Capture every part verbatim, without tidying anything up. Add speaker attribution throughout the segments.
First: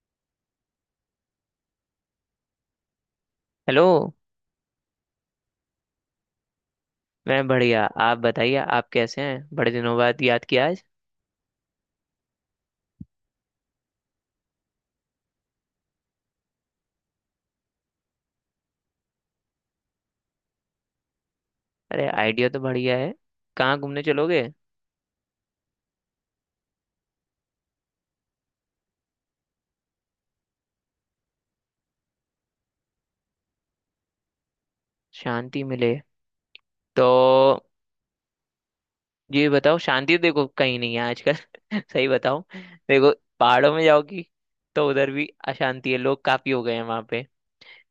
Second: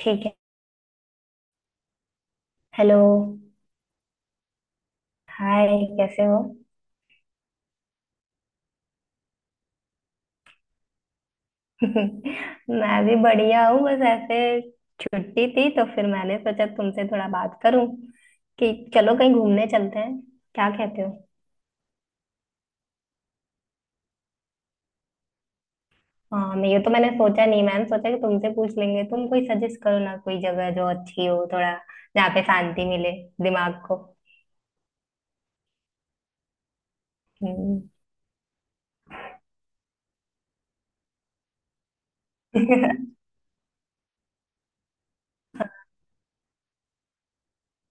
Speaker 1: ठीक है। Hello.
Speaker 2: Hello.
Speaker 1: Hi. कैसे हो?
Speaker 2: मैं बढ़िया, आप बताइए, आप कैसे हैं? बड़े दिनों बाद याद किया आज।
Speaker 1: मैं भी बढ़िया हूँ। बस ऐसे छुट्टी थी, तो फिर मैंने सोचा तुमसे थोड़ा बात करूं कि चलो कहीं घूमने चलते हैं। क्या कहते हो?
Speaker 2: अरे आइडिया तो बढ़िया है। कहाँ घूमने चलोगे?
Speaker 1: हाँ, मैं, ये तो मैंने सोचा नहीं। मैंने सोचा कि तुमसे पूछ लेंगे। तुम कोई सजेस्ट करो ना, कोई जगह जो अच्छी हो, थोड़ा जहाँ पे शांति मिले दिमाग को।
Speaker 2: शांति मिले तो
Speaker 1: हम्म।
Speaker 2: ये बताओ, शांति तो देखो कहीं नहीं है आजकल सही बताओ। देखो, पहाड़ों में जाओगी तो उधर भी अशांति है, लोग काफी हो गए हैं वहाँ पे।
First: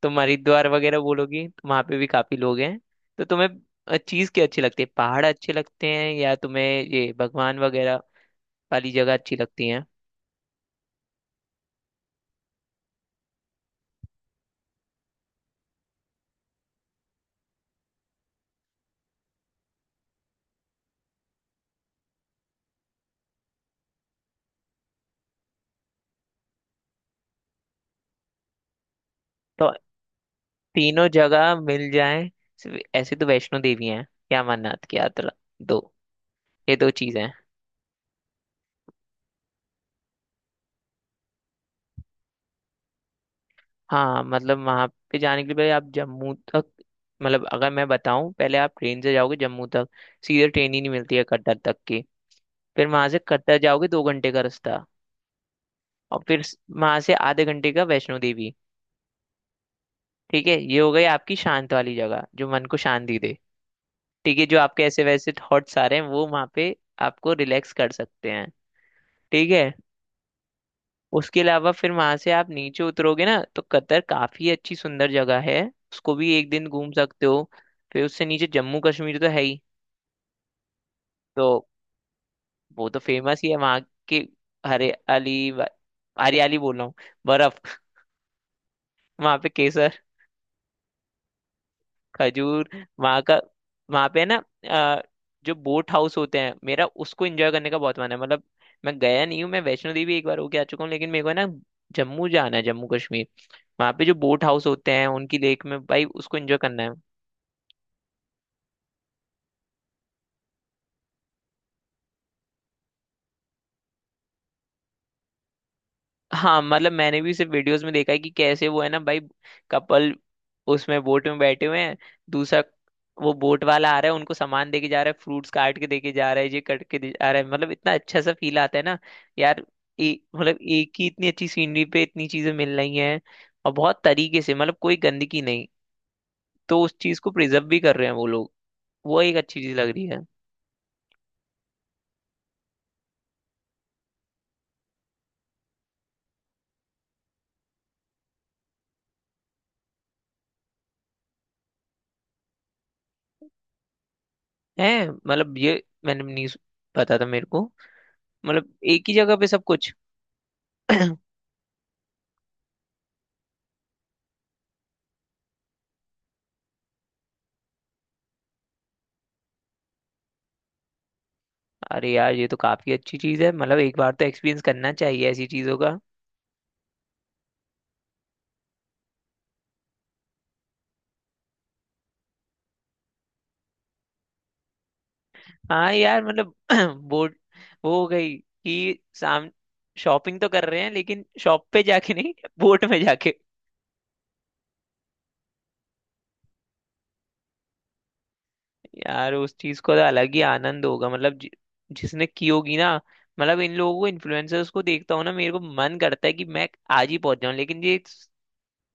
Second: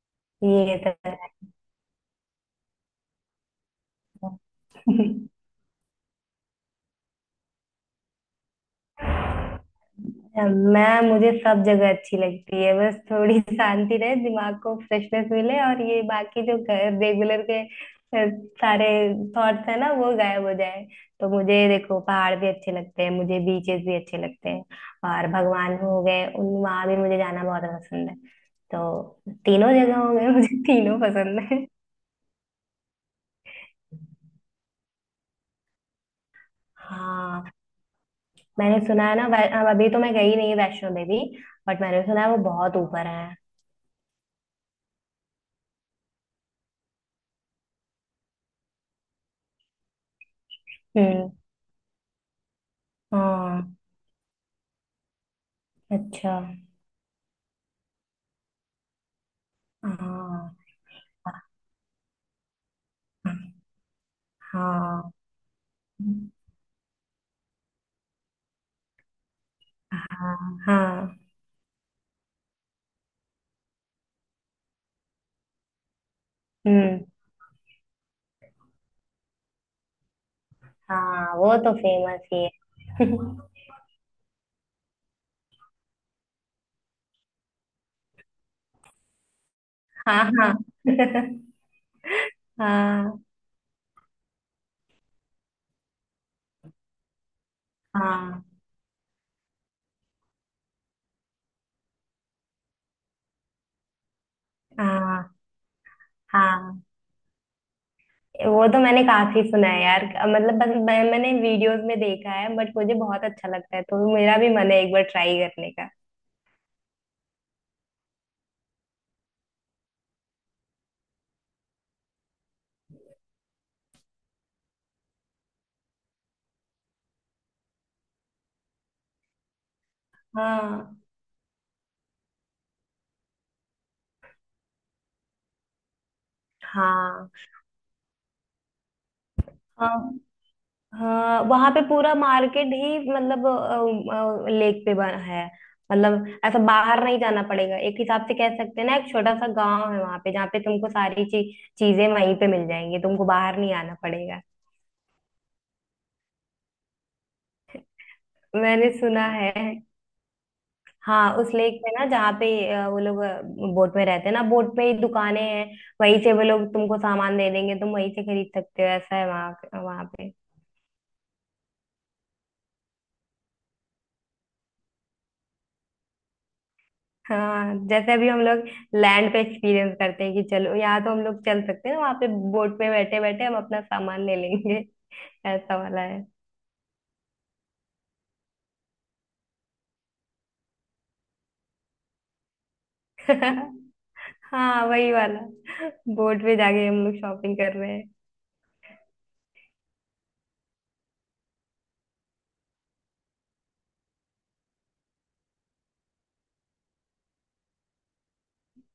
Speaker 2: तुम हरिद्वार
Speaker 1: ये तो
Speaker 2: वगैरह बोलोगी तो वहाँ पे भी काफी लोग हैं। तो तुम्हें चीज क्या अच्छी लगती
Speaker 1: है।
Speaker 2: है, पहाड़ अच्छे लगते हैं या तुम्हें ये भगवान वगैरह वाली जगह अच्छी लगती है?
Speaker 1: मैं, मुझे सब जगह अच्छी लगती है। बस थोड़ी शांति रहे, दिमाग को फ्रेशनेस मिले, और ये बाकी जो रेगुलर के अ, सारे थॉट्स है ना, वो गायब हो जाए। तो मुझे देखो, पहाड़ भी अच्छे लगते हैं, मुझे बीचेस भी अच्छे लगते हैं, और भगवान हो गए उन, वहां भी मुझे जाना बहुत पसंद है। तो तीनों जगह हो गए मुझे। तीनों
Speaker 2: तीनों
Speaker 1: पसंद
Speaker 2: जगह
Speaker 1: है।
Speaker 2: मिल जाए, सिर्फ ऐसे तो वैष्णो देवी हैं या अमरनाथ की यात्रा। दो, ये दो चीजें हैं।
Speaker 1: हाँ, मैंने सुना है ना। वै- अब अभी तो मैं गई नहीं वैष्णो देवी, बट मैंने सुना है वो बहुत ऊपर है।
Speaker 2: हाँ मतलब वहां पे जाने के लिए पहले आप जम्मू तक, मतलब अगर मैं बताऊं, पहले आप ट्रेन से जाओगे जम्मू तक। सीधे ट्रेन ही नहीं मिलती है
Speaker 1: हम्म।
Speaker 2: कटरा तक की। फिर वहां से कटरा
Speaker 1: हाँ।
Speaker 2: जाओगे, दो घंटे का रास्ता। और
Speaker 1: अच्छा।
Speaker 2: फिर वहां से आधे घंटे का वैष्णो देवी। ठीक है,
Speaker 1: हाँ
Speaker 2: ये हो गई आपकी
Speaker 1: हाँ।
Speaker 2: शांत वाली जगह जो मन को शांति दे। ठीक है, जो आपके ऐसे वैसे थॉट्स आ रहे हैं वो वहां पे आपको रिलैक्स कर सकते हैं। ठीक है।
Speaker 1: हाँ हाँ।
Speaker 2: उसके अलावा फिर वहां से आप नीचे उतरोगे ना तो कतर काफी अच्छी सुंदर जगह है, उसको भी एक दिन घूम
Speaker 1: हम्म।
Speaker 2: सकते हो। फिर उससे नीचे जम्मू कश्मीर तो है ही।
Speaker 1: हाँ, वो
Speaker 2: तो
Speaker 1: तो फेमस ही
Speaker 2: वो तो
Speaker 1: है।
Speaker 2: फेमस ही है वहाँ के हरियाली व- हरियाली बोल रहा हूँ, बर्फ वहाँ पे केसर,
Speaker 1: हाँ हाँ।
Speaker 2: खजूर वहाँ
Speaker 1: हाँ
Speaker 2: का। वहाँ पे है ना अ, जो बोट हाउस होते हैं, मेरा उसको एंजॉय करने का बहुत मन है। मतलब
Speaker 1: हाँ।
Speaker 2: मैं गया नहीं हूँ, मैं वैष्णो देवी एक बार होके आ चुका हूँ, लेकिन मेरे को है ना जम्मू जाना है, जम्मू कश्मीर। वहां पे जो बोट हाउस होते हैं
Speaker 1: हाँ
Speaker 2: उनकी लेक में भाई, उसको एंजॉय
Speaker 1: हाँ,
Speaker 2: करना है।
Speaker 1: वो तो मैंने काफी सुना है यार। मतलब बस मैं, मैंने वीडियोस में देखा है, बट मुझे बहुत अच्छा लगता है, तो मेरा भी मन है एक बार ट्राई करने का।
Speaker 2: हाँ मतलब मैंने भी सिर्फ वीडियोस में देखा है कि कैसे वो है ना भाई, कपल उसमें बोट में बैठे हुए हैं, दूसरा वो बोट वाला आ रहा है, उनको सामान देके जा रहा है, फ्रूट्स काट के देके जा रहा है, ये कट के दे जा रहा है। मतलब इतना अच्छा सा फील आता है ना यार। ए, मतलब एक
Speaker 1: हाँ
Speaker 2: ही इतनी अच्छी सीनरी पे इतनी चीजें मिल रही हैं और बहुत तरीके से, मतलब कोई गंदगी नहीं। तो उस चीज
Speaker 1: हाँ।
Speaker 2: को प्रिजर्व भी कर रहे हैं वो लोग, वो एक अच्छी चीज लग
Speaker 1: हाँ।
Speaker 2: रही है।
Speaker 1: हाँ, वहां पे पूरा मार्केट ही, मतलब लेक पे बना है। मतलब ऐसा बाहर नहीं जाना पड़ेगा। एक हिसाब से कह सकते हैं ना, एक छोटा सा गांव है वहां पे जहाँ पे तुमको सारी ची, चीजें वहीं पे मिल जाएंगी, तुमको बाहर नहीं आना पड़ेगा।
Speaker 2: है मतलब ये मैंने नहीं सु- पता था मेरे को, मतलब
Speaker 1: मैंने
Speaker 2: एक ही
Speaker 1: सुना
Speaker 2: जगह पे
Speaker 1: है।
Speaker 2: सब कुछ।
Speaker 1: हाँ, उस लेक पे ना, जहाँ पे अ, वो लोग बोट में रहते हैं ना, बोट पे ही दुकानें हैं, वहीं से वो लोग तुमको सामान दे देंगे, तुम वहीं से खरीद सकते हो। ऐसा है वहां वहां पे।
Speaker 2: अरे यार ये तो काफी अच्छी चीज है, मतलब एक बार तो एक्सपीरियंस करना चाहिए ऐसी चीजों का।
Speaker 1: हाँ, जैसे अभी हम लोग लैंड पे एक्सपीरियंस करते हैं कि चलो यहाँ तो हम लोग चल सकते हैं ना, वहां पे बोट पे बैठे बैठे हम अपना सामान ले लेंगे। ऐसा
Speaker 2: हाँ
Speaker 1: वाला है।
Speaker 2: यार मतलब बोर्ड वो हो गई कि साम शॉपिंग तो कर रहे हैं लेकिन शॉप पे जाके नहीं, बोट में जाके।
Speaker 1: हाँ, वही वाला। बोट पे जाके हम लोग शॉपिंग कर रहे हैं।
Speaker 2: यार उस चीज को तो अलग ही आनंद होगा, मतलब जि, जिसने की होगी ना। मतलब इन लोगों को इन्फ्लुएंसर्स को देखता हूँ ना, मेरे को मन करता है कि मैं आज ही पहुंच जाऊं, लेकिन ये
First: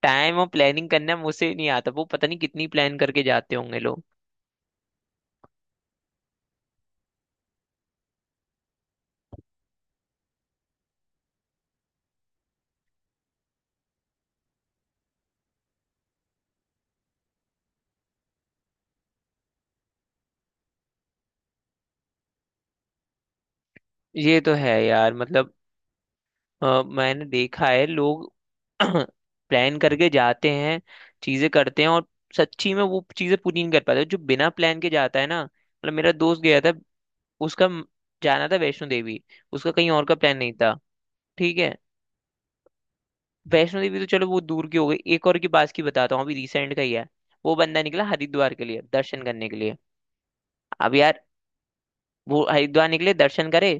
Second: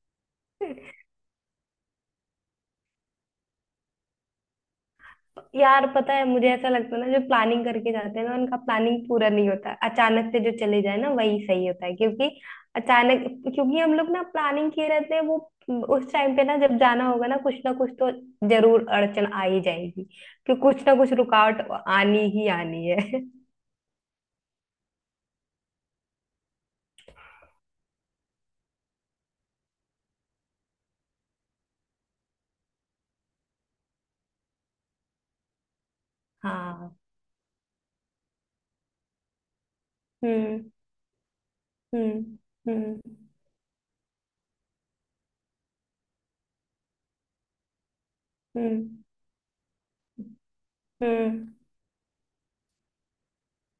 Speaker 2: टाइम और प्लानिंग करना मुझसे नहीं आता। वो पता नहीं कितनी प्लान करके जाते होंगे लोग।
Speaker 1: यार, पता है मुझे ऐसा लगता है ना, जो प्लानिंग करके जाते हैं ना, उनका प्लानिंग पूरा नहीं होता। अचानक से जो चले जाए ना, वही सही होता है। क्योंकि अचानक, क्योंकि हम लोग ना प्लानिंग किए रहते हैं, वो उस टाइम पे ना जब जाना होगा ना, कुछ ना कुछ तो जरूर अड़चन आ ही जाएगी, कि कुछ ना कुछ रुकावट आनी ही आनी है।
Speaker 2: ये तो है यार, मतलब अ, मैंने देखा है लोग प्लान करके जाते हैं, चीजें करते हैं और सच्ची में वो चीजें पूरी नहीं कर पाते, जो बिना प्लान के जाता है ना। मतलब मेरा दोस्त गया था,
Speaker 1: हाँ।
Speaker 2: उसका म- जाना था वैष्णो देवी, उसका कहीं और का प्लान नहीं
Speaker 1: हम्म।
Speaker 2: था। ठीक है,
Speaker 1: हम्म। हम्म।
Speaker 2: वैष्णो देवी तो चलो वो दूर की हो गई, एक और की पास की बताता हूँ, अभी रिसेंट का ही है। वो बंदा निकला हरिद्वार के लिए
Speaker 1: हम्म।
Speaker 2: दर्शन करने के लिए। अब यार
Speaker 1: हम्म।
Speaker 2: वो हरिद्वार निकले, दर्शन करे,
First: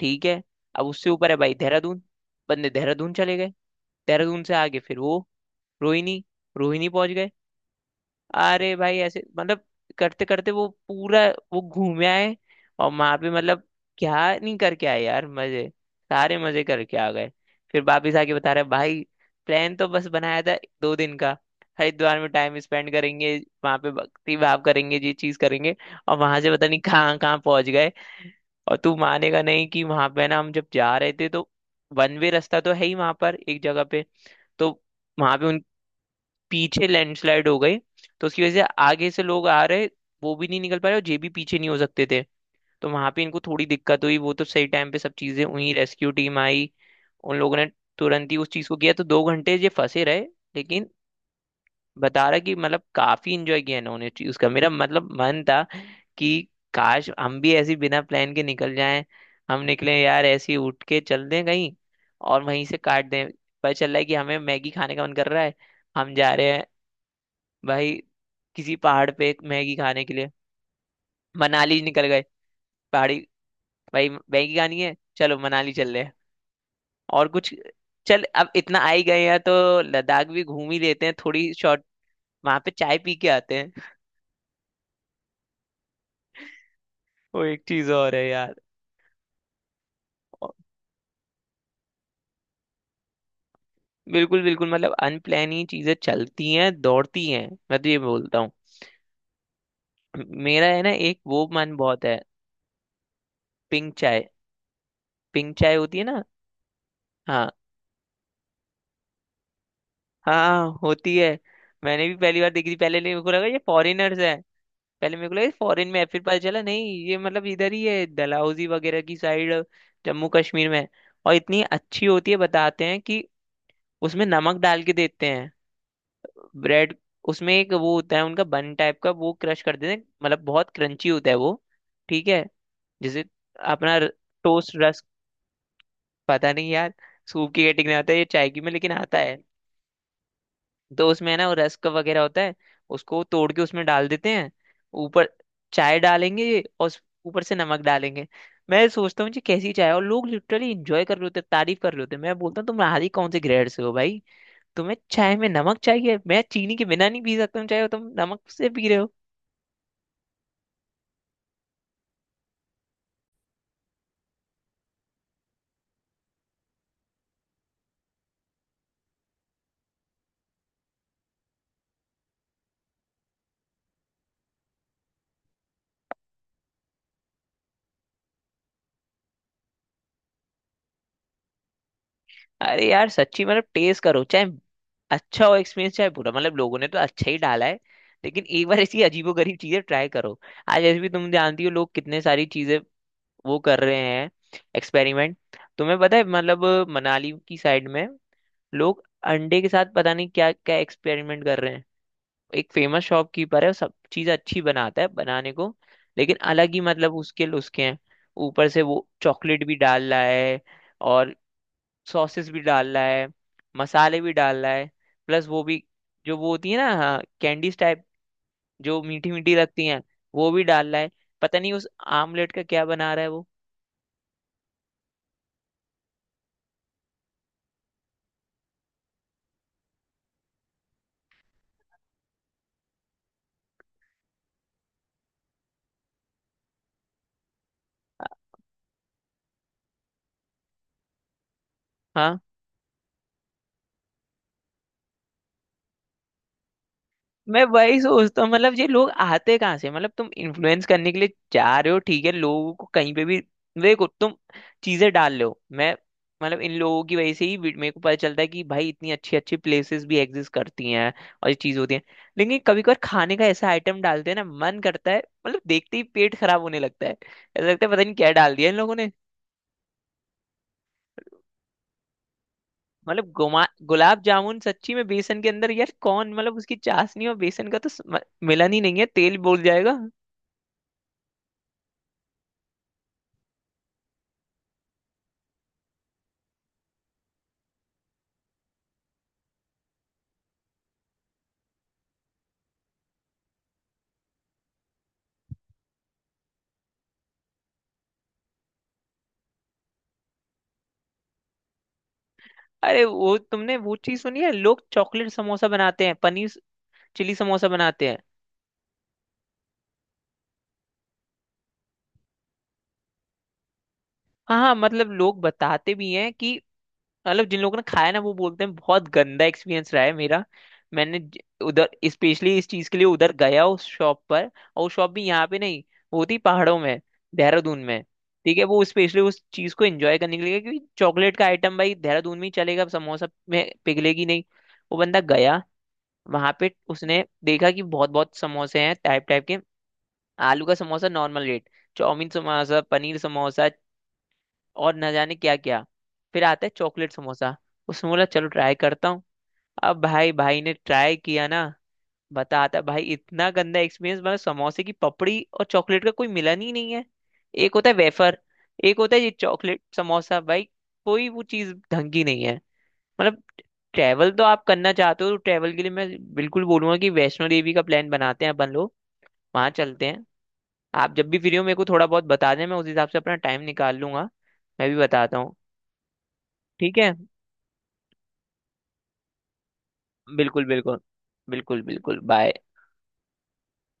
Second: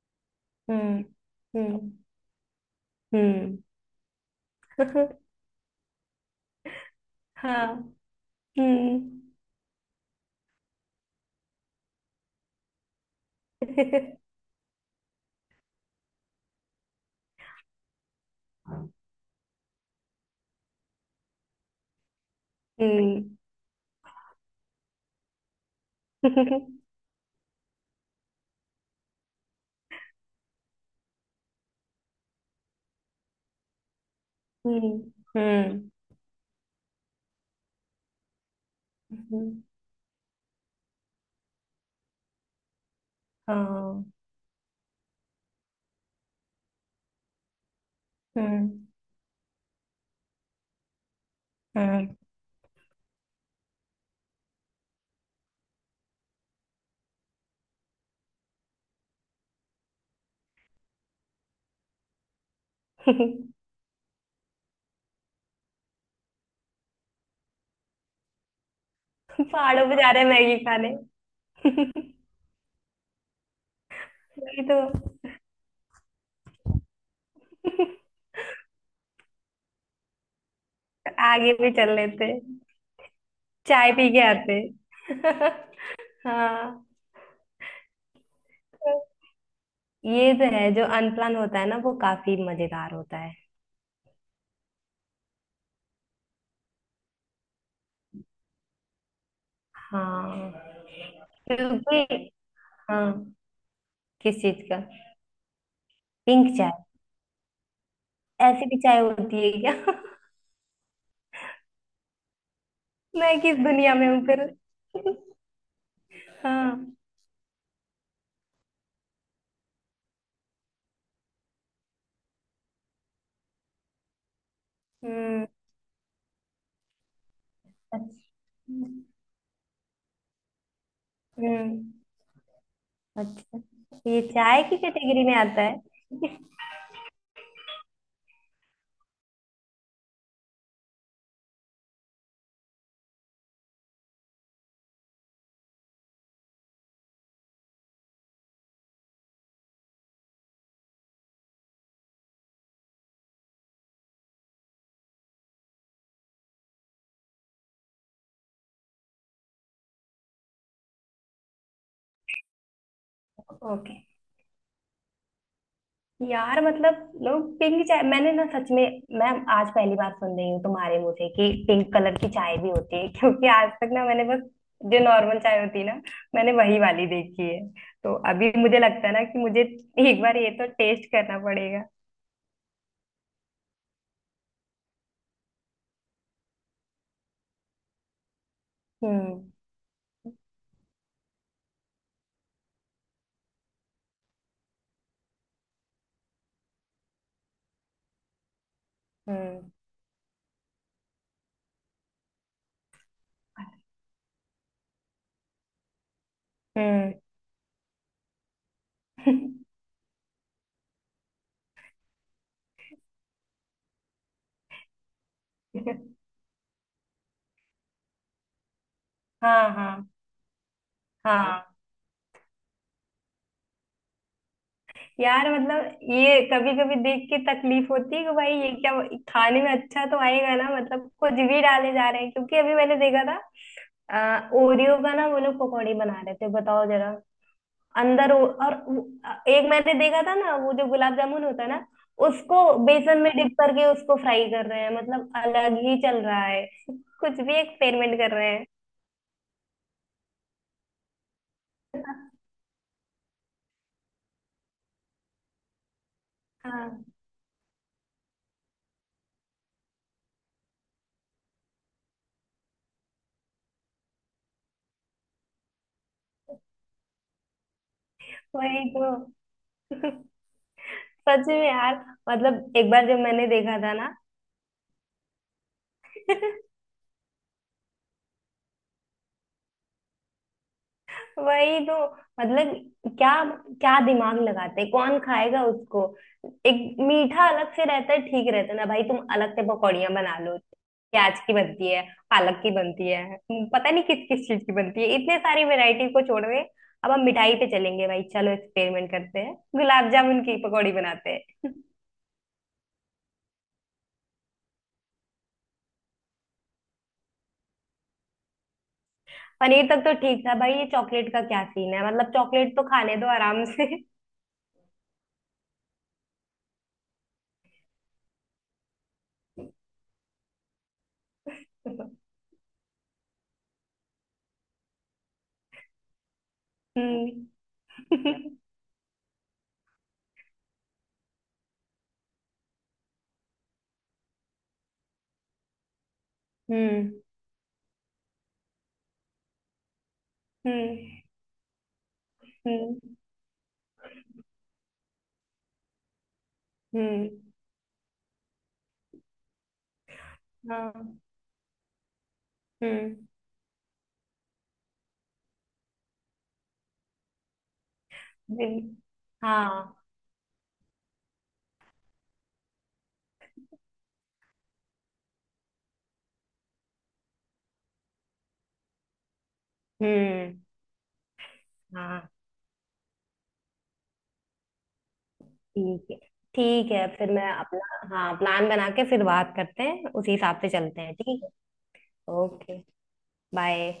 Speaker 2: ठीक है। अब
Speaker 1: हम्म।
Speaker 2: उससे ऊपर है भाई
Speaker 1: हम्म।
Speaker 2: देहरादून, बंदे देहरादून चले गए।
Speaker 1: हम्म।
Speaker 2: देहरादून से आगे फिर वो रोहिणी, रोहिणी पहुंच गए।
Speaker 1: हाँ।
Speaker 2: अरे भाई ऐसे
Speaker 1: हम्म।
Speaker 2: मतलब करते करते वो पूरा वो घूमे आए। और वहां पे मतलब क्या नहीं करके आए यार, मजे सारे मजे करके आ गए। फिर वापिस आके बता रहे भाई, प्लान तो बस बनाया था दो दिन का, हरिद्वार में टाइम स्पेंड
Speaker 1: हम्म।
Speaker 2: करेंगे, वहां पे भक्ति भाव करेंगे, ये चीज करेंगे, और वहां से पता नहीं कहाँ कहाँ पहुंच गए। और तू मानेगा नहीं कि वहां पे ना हम जब जा रहे थे तो वन वे रास्ता तो है ही वहां पर एक जगह पे, तो
Speaker 1: हम्म।
Speaker 2: वहां पे
Speaker 1: हम्म।
Speaker 2: पीछे लैंडस्लाइड हो गई। तो उसकी वजह से आगे से लोग
Speaker 1: हम्म।
Speaker 2: आ रहे, वो भी नहीं निकल पा रहे और ये भी पीछे नहीं हो सकते थे। तो वहां पे इनको थोड़ी दिक्कत
Speaker 1: हाँ।
Speaker 2: हुई, वो तो सही टाइम पे सब चीजें हुई, रेस्क्यू टीम आई, उन लोगों ने तुरंत ही उस चीज को
Speaker 1: हम्म।
Speaker 2: किया। तो दो घंटे ये फंसे रहे लेकिन
Speaker 1: हाँ।
Speaker 2: बता रहा कि मतलब काफी इंजॉय किया इन्होंने चीज का। मेरा मतलब मन था कि काश हम भी ऐसे ही बिना प्लान के निकल जाएं। हम निकले यार ऐसे ही उठ के चल दें कहीं, और वहीं से काट दें, पता चल रहा है कि हमें मैगी खाने का मन कर रहा है, हम जा रहे हैं भाई किसी पहाड़ पे मैगी
Speaker 1: पहाड़ों पे
Speaker 2: खाने
Speaker 1: जा, हाँ,
Speaker 2: के
Speaker 1: रहे हैं
Speaker 2: लिए,
Speaker 1: मैगी खाने।
Speaker 2: मनाली निकल गए। पहाड़ी भाई मैगी
Speaker 1: वही तो।
Speaker 2: खानी है, चलो मनाली चल रहे हैं। और कुछ चल, अब इतना आ ही गए हैं तो लद्दाख भी घूम ही लेते हैं, थोड़ी
Speaker 1: आगे भी
Speaker 2: शॉर्ट,
Speaker 1: चल लेते।
Speaker 2: वहां पे चाय पी के आते हैं।
Speaker 1: चाय पी के आते। हाँ,
Speaker 2: वो एक चीज और है यार।
Speaker 1: ये तो
Speaker 2: और-
Speaker 1: है, जो अनप्लान होता है ना, वो काफी मजेदार होता है।
Speaker 2: बिल्कुल बिल्कुल, मतलब अनप्लान ही चीजें चलती हैं, दौड़ती हैं, मैं तो ये बोलता हूँ।
Speaker 1: हाँ।
Speaker 2: मेरा है ना एक वो मन बहुत
Speaker 1: क्योंकि,
Speaker 2: है,
Speaker 1: हाँ,
Speaker 2: पिंक चाय।
Speaker 1: किस चीज का?
Speaker 2: पिंक चाय होती है ना।
Speaker 1: पिंक चाय?
Speaker 2: हाँ
Speaker 1: ऐसी भी चाय होती है क्या?
Speaker 2: हाँ, होती है। मैंने भी पहली बार देखी थी, पहले नहीं, मेरे को
Speaker 1: मैं
Speaker 2: लगा
Speaker 1: किस
Speaker 2: ये
Speaker 1: दुनिया में
Speaker 2: फॉरेनर्स
Speaker 1: हूँ
Speaker 2: है।
Speaker 1: फिर।
Speaker 2: पहले मेरे को लगा फॉरेन में है, फिर पता चला नहीं,
Speaker 1: हाँ।
Speaker 2: ये मतलब इधर ही है, डलहौजी वगैरह की साइड, जम्मू कश्मीर में है। और इतनी अच्छी होती है, बताते हैं कि उसमें नमक डाल के देते
Speaker 1: हम्म।
Speaker 2: हैं। ब्रेड उसमें, एक वो होता है
Speaker 1: अच्छा।
Speaker 2: उनका बन टाइप का, वो क्रश कर देते हैं, मतलब बहुत क्रंची होता है वो।
Speaker 1: हम्म।
Speaker 2: ठीक है, जैसे
Speaker 1: अच्छा,
Speaker 2: अपना
Speaker 1: ये चाय
Speaker 2: टोस्ट
Speaker 1: की
Speaker 2: रस्क।
Speaker 1: कैटेगरी में आता है?
Speaker 2: पता नहीं यार, सूप की कैटेगरी में आता है ये चाय की में, लेकिन आता है। तो उसमें है ना वो रस्क वगैरह होता है, उसको तोड़ के उसमें डाल देते हैं, ऊपर चाय डालेंगे और उस- ऊपर से नमक डालेंगे। मैं सोचता हूँ जी कैसी चाय है, और लोग लिटरली इंजॉय कर रहे होते हैं, तारीफ कर रहे होते हैं। मैं बोलता हूँ तुम नहारी कौन से ग्रेड से हो भाई, तुम्हें चाय में नमक चाहिए? मैं चीनी के बिना नहीं पी सकता हूँ चाय और तुम नमक से पी रहे हो।
Speaker 1: ओके। यार मतलब लोग, पिंक चाय मैंने ना सच में, मैं आज पहली बार सुन रही हूँ तुम्हारे मुंह से, कि पिंक कलर की चाय भी होती है। क्योंकि आज तक ना मैंने बस जो नॉर्मल चाय होती है ना, मैंने वही वाली देखी है। तो अभी मुझे लगता है ना कि मुझे एक बार ये तो टेस्ट करना पड़ेगा।
Speaker 2: अरे यार सच्ची मतलब टेस्ट करो, चाहे अच्छा हो एक्सपीरियंस चाहे बुरा, मतलब लोगों ने तो अच्छा ही डाला है, लेकिन एक बार ऐसी
Speaker 1: हम्म।
Speaker 2: अजीबोगरीब चीजें ट्राई करो। आज ऐसे भी तुम जानती हो लोग कितने सारी चीजें वो कर रहे हैं, एक्सपेरिमेंट। तुम्हें पता है मतलब मनाली की साइड में लोग अंडे के
Speaker 1: हम्म।
Speaker 2: साथ पता नहीं क्या क्या एक्सपेरिमेंट कर रहे हैं। एक फेमस शॉपकीपर है, वो सब चीज़ अच्छी बनाता है बनाने को, लेकिन अलग ही
Speaker 1: हम्म।
Speaker 2: मतलब उसके उसके हैं। ऊपर से वो चॉकलेट भी डाल रहा है, और सॉसेस भी डाल रहा है, मसाले भी डाल रहा है, प्लस वो भी जो वो होती है ना, हाँ कैंडीज टाइप, जो मीठी मीठी
Speaker 1: हाँ।
Speaker 2: लगती हैं,
Speaker 1: हाँ।
Speaker 2: वो भी डाल रहा है। पता नहीं
Speaker 1: हाँ
Speaker 2: उस आमलेट का क्या बना रहा है वो।
Speaker 1: यार, मतलब ये कभी कभी देख के तकलीफ होती है कि भाई ये क्या, खाने में अच्छा तो आएगा ना, मतलब कुछ भी डाले जा रहे हैं। क्योंकि अभी मैंने देखा था, आ, ओरियो का ना वो लोग पकौड़ी बना रहे थे, बताओ जरा। अंदर ओ, और वो- अ, एक मैंने देखा था ना, वो जो गुलाब जामुन होता है ना,
Speaker 2: हाँ
Speaker 1: उसको बेसन में डिप करके उसको फ्राई कर रहे हैं। मतलब अलग ही चल रहा है। कुछ भी
Speaker 2: मैं वही
Speaker 1: एक्सपेरिमेंट कर
Speaker 2: सोचता
Speaker 1: रहे
Speaker 2: हूँ,
Speaker 1: हैं।
Speaker 2: मतलब ये लोग आते कहाँ से, मतलब तुम इन्फ्लुएंस करने के लिए जा रहे हो ठीक है, लोगों को कहीं पे भी देखो तुम चीजें डाल रहे हो। मैं मतलब इन लोगों
Speaker 1: हाँ,
Speaker 2: की वजह से ही वी- मेरे को पता चलता है कि भाई इतनी अच्छी अच्छी प्लेसेस भी एग्जिस्ट करती हैं और ये चीज होती है। लेकिन कभी कभार खाने का ऐसा आइटम डालते हैं ना, मन करता है, मतलब देखते ही पेट खराब होने लगता है, ऐसा लगता है पता नहीं क्या डाल दिया इन
Speaker 1: वही
Speaker 2: लोगों ने।
Speaker 1: तो। सच में यार। मतलब एक बार जब
Speaker 2: मतलब
Speaker 1: मैंने
Speaker 2: गुमा
Speaker 1: देखा था ना,
Speaker 2: गुलाब जामुन सच्ची में बेसन के अंदर यार, कौन, मतलब उसकी चाशनी और बेसन का तो स्म- मिलन ही नहीं है, तेल बोल जाएगा।
Speaker 1: वही तो, मतलब क्या, क्या दिमाग लगाते हैं, कौन खाएगा उसको। एक मीठा अलग से रहता है, ठीक रहता है ना भाई, तुम अलग से पकौड़ियाँ बना लो। प्याज की बनती है, पालक की बनती है, पता नहीं किस किस चीज की बनती है, इतने सारी वैरायटी को छोड़ में अब हम मिठाई पे चलेंगे। भाई चलो, एक्सपेरिमेंट करते हैं, गुलाब जामुन की पकौड़ी बनाते हैं।
Speaker 2: अरे वो तुमने वो चीज सुनी है लोग चॉकलेट समोसा बनाते हैं, पनीर चिली समोसा बनाते हैं।
Speaker 1: पनीर तक तो ठीक था भाई, ये चॉकलेट का क्या सीन है? मतलब चॉकलेट तो खाने दो आराम से।
Speaker 2: हाँ हाँ, मतलब लोग बताते भी हैं कि मतलब जिन लोगों ने खाया ना वो बोलते हैं बहुत गंदा एक्सपीरियंस रहा है मेरा। मैंने ज- उधर स्पेशली इस चीज के लिए उधर गया उस शॉप पर, और वो शॉप भी यहाँ पे नहीं, वो थी पहाड़ों में,
Speaker 1: हम्म।
Speaker 2: देहरादून में। ठीक है, वो स्पेशली उस चीज को एंजॉय करने के लिए, क्योंकि चॉकलेट का आइटम भाई देहरादून में ही चलेगा, समोसा में पिघलेगी नहीं। वो बंदा गया वहां पे,
Speaker 1: हम्म।
Speaker 2: उसने देखा कि बहुत बहुत समोसे हैं टाइप टाइप के। आलू का
Speaker 1: हम्म।
Speaker 2: Samosa normal rate, chow mein samosa,
Speaker 1: हम्म।
Speaker 2: पनीर समोसा, और न जाने क्या क्या। फिर आता है चॉकलेट
Speaker 1: हम्म।
Speaker 2: समोसा। उसने बोला चलो ट्राई करता हूँ। अब भाई, भाई ने ट्राई
Speaker 1: हाँ।
Speaker 2: किया ना, बताता भाई
Speaker 1: हम्म।
Speaker 2: इतना गंदा एक्सपीरियंस, मतलब समोसे की पपड़ी और चॉकलेट का कोई मिलन ही नहीं है। एक होता है वेफर,
Speaker 1: नहीं,
Speaker 2: एक होता है ये चॉकलेट
Speaker 1: हाँ।
Speaker 2: समोसा भाई। कोई वो चीज ढंग की नहीं है। मतलब ट्रैवल तो आप करना चाहते हो, तो ट्रैवल के लिए मैं बिल्कुल बोलूंगा कि वैष्णो देवी का प्लान बनाते हैं अपन लोग, वहां चलते हैं।
Speaker 1: हम्म।
Speaker 2: आप जब भी फ्री हो मेरे को थोड़ा बहुत
Speaker 1: हाँ।
Speaker 2: बता दें, मैं उस हिसाब से अपना टाइम निकाल लूंगा। मैं भी बताता हूँ।
Speaker 1: ठीक है। ठीक
Speaker 2: ठीक
Speaker 1: है,
Speaker 2: है,
Speaker 1: फिर मैं अपना, हाँ, प्लान बना के फिर बात करते हैं, उसी हिसाब
Speaker 2: बिल्कुल
Speaker 1: से
Speaker 2: बिल्कुल,
Speaker 1: चलते हैं, ठीक है।
Speaker 2: बिल्कुल बिल्कुल, बाय।
Speaker 1: ओके। बाय।